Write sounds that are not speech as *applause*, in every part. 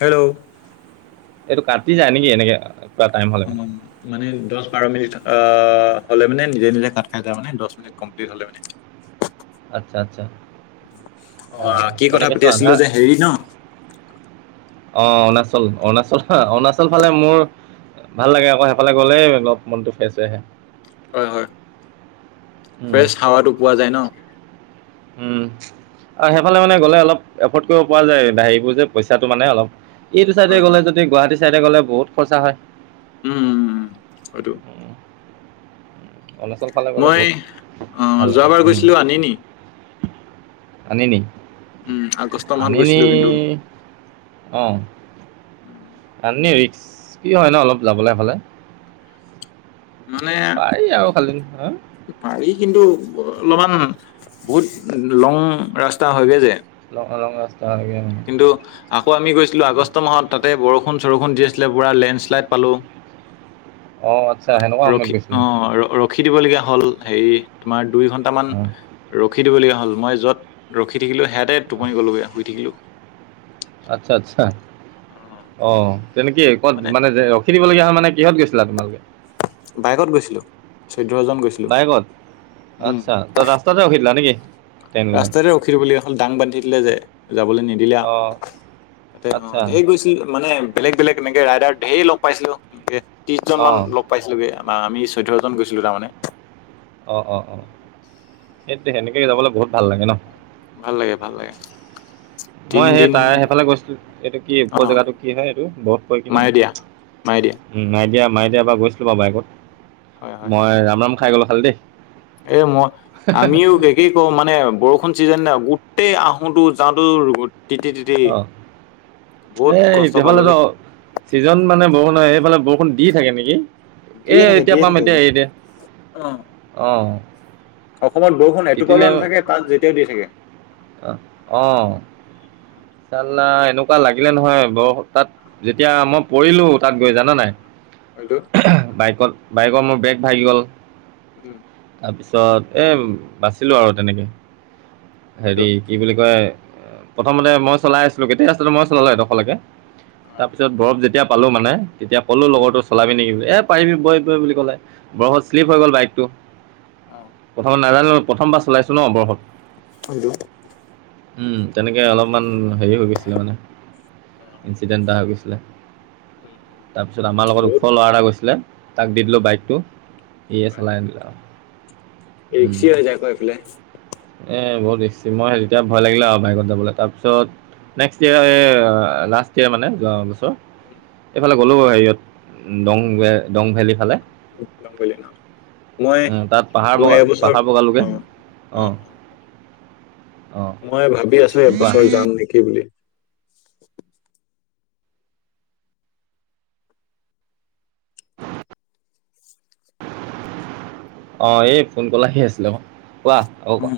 Hello এইটো কাটি যায় নেকি এনেকে কিবা টাইম হ'লে অ মানে মানে দছ বাৰ মিনিট অ হ'লে মানে নিজে নিজে কাট খাই যায় মানে দছ মিনিট কমপ্লিট হলে মানে আচ্ছা আচ্ছা আহ অ', কি কথা এনেকে পাতি চোৱা আধা আছিলো যে হেৰি ন অ অৰুণাচল অৰুণাচল অৰুণাচল ফালে মোৰ ভাল লাগে আকৌ সেইফালে গ'লেই অলপ মনতটো ফেৰেচ হৈ হয় হয় উম, ফ্ৰেছ হাৱাটো পোৱা যায় ন উম আৰু সেইফালে মানে গ'লে অলপ এফৰ্ড কৰিব পৰা যায় হেৰিবোৰ যে পইচাটো মানে অলপ এইটো চাইডে হয় গ'লে হয়। যদি গুৱাহাটী চাইডে গ'লে বহুত খৰচা হয় উম উম উম, অৰুণাচল ফালে গ'লে মই বহুত অ যোৱাবাৰ গৈছিলো আনি নি আনি নি উম, আগষ্ট মাহত আনি নি গৈছিলো কিন্তু অ আ নে ৰিক্স কি হয় ন অলপ যাবলৈ সেই ফালে মানে আৰু খালি হা পাৰি কিন্তু *unintelligible* বহুত লং ৰাস্তা হয়গৈ যে লং লং ৰাস্তা লাগে কিন্তু আকৌ আমি গৈছিলো আগষ্ট মাহত তাতে বৰষুণ বৰষুন চৰখন দি আছিলে পুৰা লেণ্ডশ্লাইড পালোঁ অঁ আচ্ছা সেনেকুৱা সময়ত ৰখি অ গৈছিলা ৰখি দিবলগীয়া হ'ল হেৰি তোমাৰ দুই ঘন্টামান অঁ ৰখি ৰখি দিবলীয়া হ'ল মই যত ৰখি থাকিলো সেয়াতে টোপনি গলোগে শুই থাকিলো আচ্ছা আচ্ছা অ তেনেকে ক'ত মানে ৰখি দিবলগীয়া হয় মানে মানে কিহত গৈছিলা তোমালোকে বাইকত গৈছিলো চৈধ্যজন গৈছিলো বাইকত উম আচ্ছা ত ৰাস্তাতে ৰখিধিলা নেকি ট্ৰেইন লগাই ৰাস্তাতে ৰখিলো বুলি অকল দাং বান্ধি দিলে যে যাবলৈ নিদিলে অঁ তাতে অ আচ্ছা এই গৈছিল মানে বেলেগ বেলেগ এনেকে ৰাইদাৰ ধেৰ লগ পাইছিলো ত্ৰিশজন অঁ মান লগ পাইছিলোগে বা আমি চৈধ্্যজন গৈছিলো তাৰমানানে অ অ অ সেইটো সেনেকে যাবলৈ বহুত ভাল লাগে ন ভাল লাগে ভাল লাগে মই সেই তিনদিন তাই সেইফালে গৈছিলো এইটো কি অ' উপজেগাটো কি হয় এইটো বধ পৰি কি নাম মায়ে দিয়া মায়ে দিয়া উ মাইদিয়া মই বা গৈছিলো বাৰু বাইকত হয় হয় মই ৰামৰাম খাই গলো খালি দেই এ মই আমিও কি কওঁ মানে বৰষুণ যে ন গোটেই আহোতো যাওঁটো অঁ *unintelligible* বহুত এই কষ্ট এতিয়া পালো ফালেতো দেই চিজন মানে বৰষুণ সেইফালে বৰষুণ দি থাকে নেকি এ দিয়ে থাকে এতিয়া দিয়ে পাম থাকে এতিয়া যে হেৰি এতিয়া অ অ অসমত বৰষুণ এটোপালো নাথাকে তাত যেতিয়াও দি থাকে অ চালা এনেকুৱা লাগিলে নহয় বৰ তাত যেতিয়া মই পৰিলো তাত গৈ জানা নাই হয়তো বাইকত - বাইকৰ মোৰ বেগ ভাগি গ'ল। উম। তাৰপিছত এ বাচিলো আৰু তেনেকে। হয়তো হেৰি কি বুলি কয় প্ৰথমতে মই চলাই আছিলো, কেতিয়া আছিল মই চলালো *inaudible* অ তাৰপিছত বৰফ যেতিয়া পালো মানে তেতিয়া কলো উম লগৰটো চলাবি নেকি এ' পাৰিবি বৈ- বৈ বুলি ক'লে বৰফত শ্লিপ উম হৈ গ'ল বাইকটো অ প্ৰথমত নাজানো। প্ৰথমবাৰ চলাইছোঁ ন বৰফত। অটো *inaudible* উম তেনেকে অলপমান হেৰি হৈ গৈছিলে মানে ইনঞ্চিডেণ্ট এটা হৈ গৈছিলে। তাৰপিছত আমাৰ লগত ওখ ৰ'দ ল'ৰা এটা গৈছিলে তাক দি দিলো বাইকটো। ই চলাইন দিল একশি হাজাৰ কৰি প্লে উম, নিশ্চি মই তেতিয়া ভয় লাগিলে আৰু বাইকত যাবলৈ তাৰপিছত নেক্সট ইয়েৰ লাষ্ট ইয়েৰ মানে য এইফালে গ'লো হেৰিয়ত দং - দং ভেলী ফালে। জাম বুলি ল ন *unintelligible* উম, তাত পাহাৰ মই-মই বগা এবছৰ পাহাৰ বগালোগে অ', অঁ অ', অ', অঁ মই ভাবি আছো কোৱা এবছৰ যাম নেকি বুলি? অ, এই ফোন কলাহে আছিলে অ, কোৱা আকৌ কোৱা?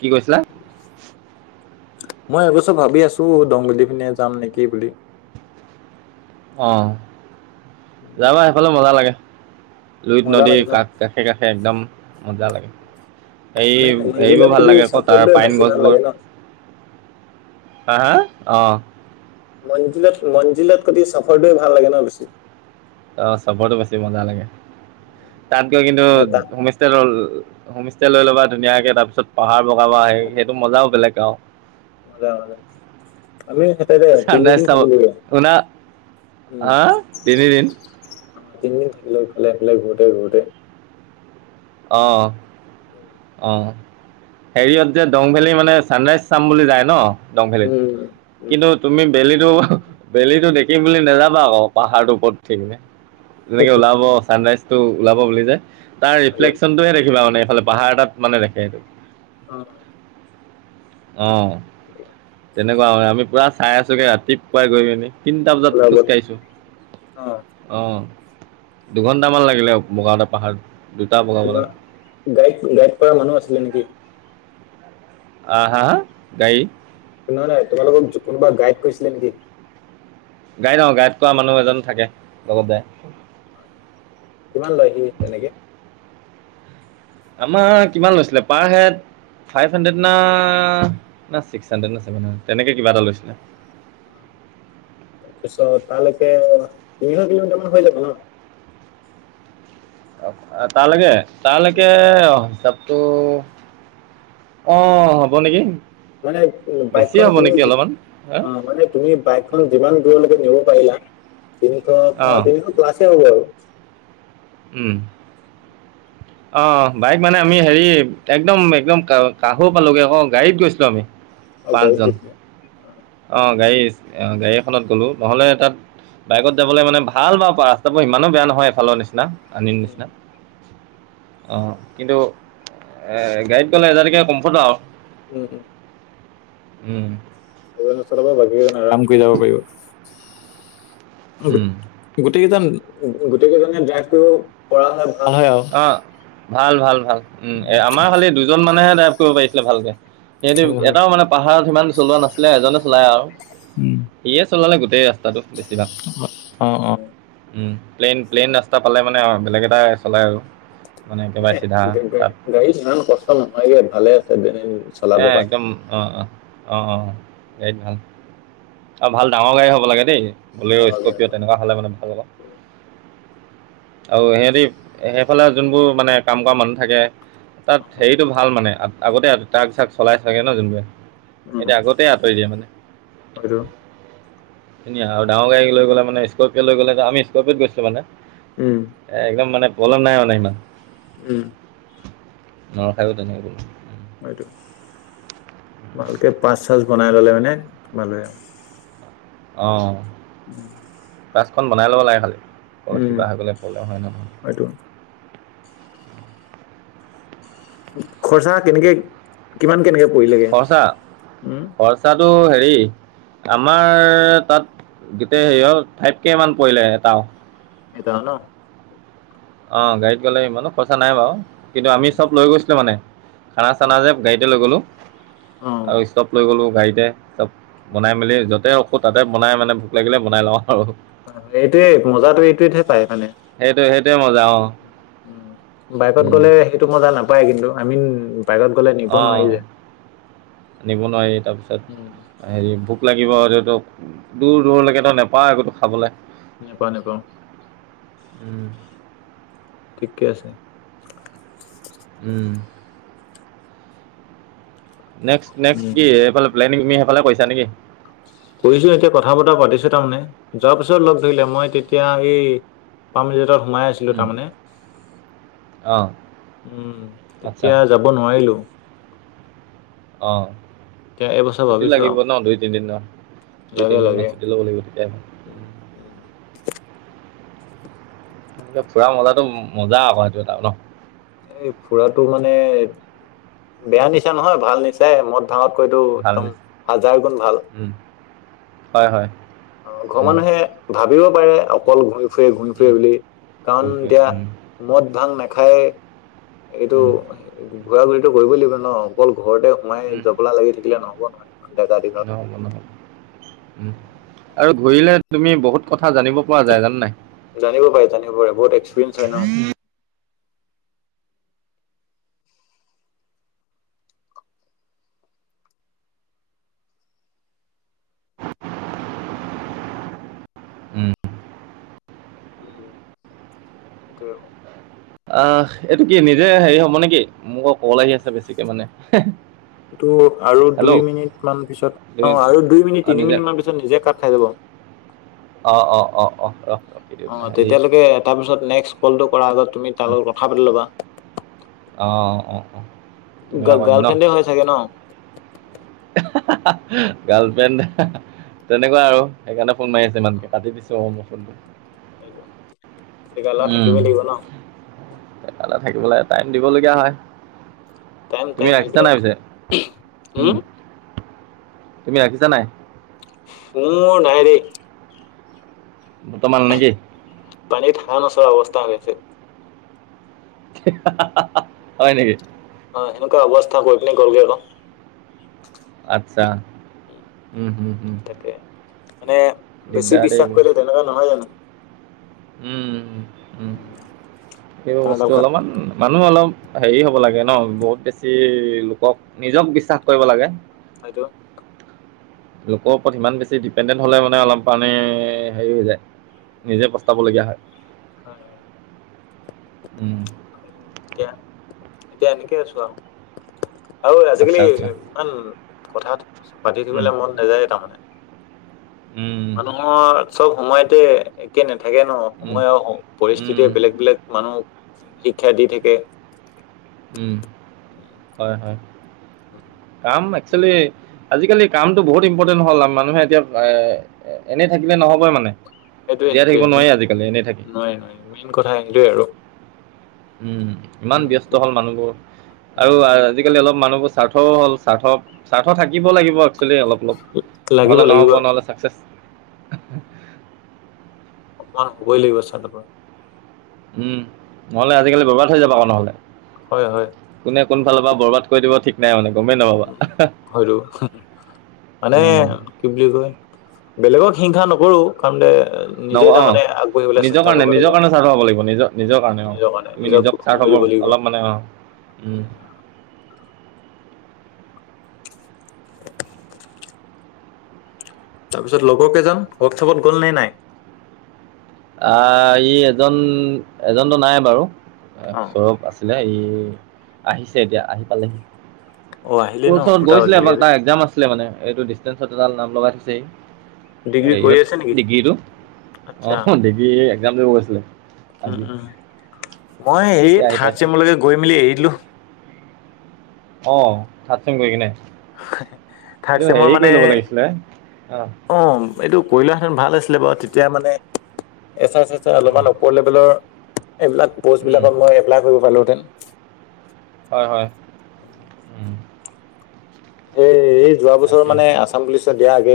কি কৈছিলা? মই এবছৰ ভাবি আছো দংগি পিনে যাম নেকি বুলি? অ, যাবা সেইফালে মজা লাগে। লুইত মজা নদীৰ লাগে ন কাষ কাষে - কাষে একদম মজা লাগে। এই মানে হেৰিবোৰ মঞ্জিলত ভাল কবি লাগে আক তাৰ চাফৰটোৱে পাইন বেছি ভাল লাগে গছবোৰ ন। আহ, হা আহ, মঞ্জিলত ম্জিলত কতি চাফৰটোৱে ভাল লাগে ন বেছি। অ, চবো বেছি মজা লাগে তাত গৈ কিন্তু মানে তাত হোমষ্ট হোম ষ্টে লৈ ল'বা ধুনীয়াকে তাৰ পিছত পাহাৰ বগাব আহে সেইটো মজাও বেলেগ আৰু। মজা ম আমি স তিনিদিন থাকিলো। আহ, তিনিদিন? তিনিদিন থাকিলে ইফালে সিফালে ঘূৰোতে-ঘূৰোতে। অ'। অ'। হেৰি য়ত যে ডং ভেলী মানে ছানৰাইজ চাম বুলি যায় ন'? ডং ভেলীত। উম উম। কিন্তু তুমি বেলি টো- বেলিটো দেখিম বুলি নাযাবা আকৌ পাহাৰটোৰ ওপৰত উঠি কেনে। তেনেকে ওলাব চানৰাইজটো ওলাব বুলি যে, তাৰ আৰু ৰিফ্লেকচনটোহে দেখিবা মানে এইফালে পাহাৰ এটাত মানে দেখে এইটো। অ'। অ'। তেনেকুৱা হয়। আমি পূৰা চাই আছোঁগে ৰাতিপুৱাই গৈকেনি। তিনিটা বজাত ওলাব অ খোজকাঢ়িছোঁ, অ'। দুঘন্টামান লাগিলে বগাওটে পাহাৰ। তোমাৰ গাইড- গাইড কৰা মানুহ আছিলে নেকি? আ- হা- গাই? নহয় - নহয়, তোমালোকক যো- কোনোবা গাইড কৰিছিলে নেকি? গাইড- অ'- গাইড কৰোৱা মানুহ এজন থাকে লগতে। কিমান লয় সি তেনেকে? আমাৰ কিমান লৈছিলে? পাৰ হেড - ফাইভ হাণ্ড্ৰেড না, না চিক্স হাণ্ড্ৰেড না ছেভেন হয়, তেনেকে কিবা এটা লৈছিলে। তাৰপিছত তালেকে, তিনিশ কিলোমিটাৰ মান হৈ যাব ন? অ তালেকে, তালেকে অ- ত, অ হ'ব নেকি? মানে বেছি বাইকখন হ'ব তুমি, নেকি অলপমান হা অ মানে তুমি বাইকখন যিমান দূৰলৈকে নিব পাৰিলা। তিনিশ, অ অঁ তিনিশ প্লাছে হব আৰু। উম। অ বাইক মানে আমি হেৰি, একদম একদম কাহো পালোগ ক, গাড়ীত গৈছিলো আমি। অ' গাড়ীত আহিছিলে। অ' গাড়ী আহিছিল অহ' নহ'লে তাত বাইকত যাবলৈ মানে ভাল বাৰু পাৰা, ৰাস্তাবোৰ ইমানো বেয়া নহয় এফালৰ নিচিনা আলিৰ উম নিচিনা। অ' কিন্তু এই গাড়ীত গ'লে আজাটিকে কমফৰ্ট আহ উম। উম। এজনে চলাব লাগেই আৰাম কৰি যাব পাৰিব। অহ' গোটেই কেইজন গোটেই কেইজনে ড্ৰাইভ কৰিব পৰা হয় ভাল হয় আহ অঁ ভাল, ভাল, ভাল উম, আমাৰ খালি দুজন মানেহে ড্ৰাইভ কৰিব পাৰিছিলে ভালকে। সিহঁতে হয় হয় এটাও মানে পাহাৰত সিমান চলোৱা নাছিলে এজনে চলায় আহ উম সিয়ে চলালে গোটেই ৰাস্তাটো বেছিভাগ অ অ উম। প্লেইন প্লেইন ৰাস্তা পালে মানে বেলেগ এটা চলাই আৰু মানে একেবাৰে এই চিধা গা গা তাত গাড়ীত ইমান কষ্ট নহয়গে ভালে আছে যেনে চলাব এ কাৰণে একদম অ' অ' অ' অ' গাড়ীত ভাল আৰু ভাল ডাঙৰ গাড়ী হ'ব লাগে দেই। বলেৰু, ডাঙৰ স্কৰপিঅ গাড়ী তেনেকুৱা হ'লে মানে ভাল অ'ক আৰু সিহঁতি সেইফালে যোনবোৰ মানে কাম কৰা মানুহ থাকে তাত অ হেৰিটো ভাল মানে আগতে ট্ৰাক চাক চলাই চাগে ন জোনবোৰে। সিহঁতে উম আগতেই আঁতৰি দিয়ে মানে। হয়টো ধুনীয়া আৰু ডাঙৰ লৈ গ'লে মানে স্কৰপিঅ লৈ গ'লে আমি স্কৰপিঅত গৈছোঁ মানে উম, এ একদম মানে প্ৰব্লেম নাই মানে ইমান উম। নৰখায়ো তেনেকৈ গ'লে। হয়তো ভালকে পাঁচ চাচ বনাই ললে মানে তোমালৈ আও অ, উম কাছখন বনাই ল'ব লাগে খালি, তলত উম, কিবা হৈ গ'লে প্ৰব্লেম হয় নহয়। হয়টো খৰচা কেনেকে কিমান কেনেকে পৰিলেগে উম টো হেৰি আমাৰ তাত গোটেই হেৰিয়াত ফাইভ কে মান পৰিলে এটাও এইটোও ন অ গাড়ীত গ'লে ইমানো খৰচা নাই বাৰু কিন্তু আমি নাই চব নাই লৈ গৈছিলো মানে খানা হয় চানা যে গাড়ীতে লৈ গলো অ, আৰু ষ্টপ লৈ গলো গাড়ীতে চব বনাই মেলি য'তে ৰখোঁ তাতে বনাই মানে ভোক লাগিলে বনাই লওঁ আৰু হয় হয় এইটোৱে মজটো এইটোৱেহে পায় মানে এইটোৱে মজা অ উম বাইকত গ'লে সেইটো মজা নাপায় কিন্তু আমিন বাইকত গলে নিব অঁ নোৱাৰি যে নিব নোৱাৰি উম, তাৰপিছত হেৰি ভোক লাগ লাগিব তোতোক দূৰ দূৰলৈকেতো নাপাৱে একোতো খাবলে নেপাওঁ নেপাওঁ উম ঠিকে আছে উম নেক্সট নেক্সট উম, কি এইফালে প্লেনি তুমি সেইফালে কৈছা নেকি কৰিছোঁ এতিয়া কথা বতৰা পাতিছোঁ, তাৰমানে যোৱাৰ পিছত লগ ধৰিলে মই তেতিয়া এই *unintelligible* এটাত সোমাই আছিলোঁ উম, তাৰমানে। অঁ উম, তেতিয়া যাব নোৱাৰিলোঁ। অ', এতিয়া এইবছৰ *unintelligible* ভাবিছো লাগিব আৰু ন? দুই তিনদিনৰ? দুই, লাগে তিনদিন লাগে। মান ছুটি ল'ব লাগিব তেতিয়াহে। উম, উম। এ, ফুৰা মজাতো মজা আকৌ সেইটো এটা ন? এই ফুৰাটো মানে বেয়া নিচা নহয়, ভাল নিচায়ে মদ, ভাঙত কৈতো ভাল একদম নিচ- হাজাৰ গুণ ভাল। উম, হয়, হয়। অ', ঘৰৰ উম, মানুহে ভাবিব পাৰে অকল ঘূৰি ফুৰে, ঘূৰি ফুৰে উম, বুলি কাৰণ ঘূৰি ফুৰা, এতিয়া উম, মদ, ভাং নাখায়ে। এইটো উম, ঘূৰা, ঘূৰিটো কৰিবই লাগিব ন? অকল ঘৰতে সোমাই উম, জবলা লাগি থাকিলে নহ'ব নহয়, ডেকা নহ'ব দিনত। নহ'ব উম, আৰু ঘূৰিলে তুমি বহুত কথ কথা জানিব পৰা যায় জানানে নাই? জানিব পাৰে জানিব পাৰে বহুত এক্সপিৰিয়েঞ্চ হয় উম। *unintelligible* আস, এইটো কি নিজে হেৰি হ'ব নেকি? মোক *unintelligible* আহি আছে বেছিকে মানে। এইটো আৰু দুই হেল্ল' মিনিট মান পিছত তুমি অ', আৰু দুই মিনিট, অঁ, তিনি নিজে মিনিট মান পিছত নিজে কাট খাই যাব। অ', অ', অ', অ', অ'। অ', তেতিয়ালৈকে তাৰপিছত নেক্স ক'লটো কৰাৰ আগত তুমি তাৰ উম, লগত কথা পাতি ল'বা। অ', অ', অ', অ', তেনেকুৱা গ কৰিম গাৰ্লফ্ৰেণ্ডে হৈ চাগে ন? গাৰলফ্ৰেণ্ড তেনেকুৱা আৰু সেইকাৰণে ফোন মাৰি আছে ইমানকে কাটি দিছো অ' মোৰ ফোনটো। সেইটো এগ লৰা থাকিবই লাগিব ন। ে থাকিবলৈ টাইম দিবলগীয়া হয়। টাইম তুমি টাইম ৰাখিছা এইবিলাক নাই পিছে? উম। তুমি ৰাখিছা নাই? মোৰ নাইৰে। ব্তমান নেকি? পানী হা নচৰা অৱস্থা হৈ আছে। হয় নেকি? অ' সেনেকুৱা অৱস্থা গৈ পিনি কৰ গেকৌ। আচ্ছা, উম হম হম। তাকে মানে বেছি বিশ্বাস কৰিলে তেনেকুৱা নহয় জানো? উম উ উম সেইবোৰ তাঁৰডাল বস্তু কাট অলপমান মানুহ অলপ হেৰি হব লাগে ন বহুত বেছি লোকক নিজক বিশ্বাস কৰিব লাগে। আ লোকৰ ওপৰত ইমান বেছি ডিপেণ্ডেণ্ট হলে মানে অলম পণে হেৰি হৈ যায়। নিজে পস্তাবলগীয়া হয়। হয় হয় উম, এতিয়া এতিয়া এনেকে আছো আৰু। আৰু আচ্ছা আজিকালি আচ্ছা ইমান কথা পাতি উম, থাকিবলৈ মন নাযায়েই তাৰমানে। *inaudible* মানুহৰ চব সময়তে একে নাথাকে ন, উম, সময়ৰ উম, পৰিস্থিতিয় বেলেগ বেলেগ। মানুহক শিক্ষা দি থাকে। উম, হয় হয়। অ' একচেলি আজিকালি কামতটো বহুত ইম্পৰ্টেণ্ট হল মানুহে এতিয়া এ এনেই থাকিলে নহবই মানে। সেইটোৱে জীয়াই থাকিব সেইটোৱেই নোৱাৰি আজিকালি এনেই থাকি নাই ন মেইন কথা সেইটোৱে আৰু। উম ইমান উম ব্যস্ত প- হল মানুহবোৰ আৰু উম, আজিকালি অলপ মানুহ ব স্বাৰ্থও হ'ল স্বাৰ্থ স্বাৰ্থ থাকিব লাগিব। একেল অলপ অলপ লাগিব নহলে লাগিব নহ'ব নহলে চাকচেচ অকমান হ'বই লাগিব চানপ উম নহলে আজিকালি ব'ৰবাত হৈ যাবা আৰু নহ'লে। হয় হয়। কোনে কোনফালৰ পৰা বৰবাদ কৰি দিব ঠিক নাই মানে। গমেই নাপাবা উ হয়তো মানে উম, কি বুলি কয়, বেলেগত হিংসা নকৰোঁ কাৰণ ন নিজে তাৰমানে আগবাঢ়িবলৈ অ' নিজৰ চেষ্টা কাৰণে কৰিব লাগিব নিজৰ কাৰণে চাৰ্থ হব লাগিব নিজ উম, নিজৰ কাৰণে অ' তুমি নিজক চাৰ্থ সময় দিব লাগিব অলপ মানে অ', উম। তাৰপিছত তাৰপিছত লগৰ কেজন ৱৰ্কশ্বপত গ'ল নে নাই? আহ ই এজন এজনতো নাই বাৰু, অ সৌৰৱ আছিলে ই ই আহিছে এতিয়া, আহি পালেহি। অ আহিলে তোৰ ন ওচৰত দুটা গৈছিলে এবাৰ বাজিলেগে যে তাৰ এক্সাম আছিলে মানে এইটো ডিন্ঞ্চেত এডাল নাম লগাই থৈছেই। ডিগ্ৰী কৰি হেৰিয়ত আছে নেকি? ডিগ্ৰীটো আচ্ছা অ' হিৰ এক্সাম দিব গৈছিলে উম আজি। উম মই এই এতিয়া আহি থ্ৰাৰ্ড পাইছে চেমলৈকে গৈ মেলি এৰি দিলোঁ। অ' থ্ৰাড চেম গৈ কিনে। এইটো থাৰ্ড চেমৰ হেৰি মানে, কৰি ল'ব লাগিছিলে অঁ অ'। এইটো কৰিলোৱা হেঁতেন ভাল আছিলে বাৰু, তেতিয়া মানে এচাই, চেচাই উম, অলপমান ওপৰ লেভেলৰ এইবিলাক উম, পষ্টবিলাকত মই এপ্লাই কৰিব পাৰিলোহেঁতেন। হয়, হয়, উম। সেই এই যোৱা বছৰ তাকে। মানে আসাম পুলিচত দিয়াৰ আগে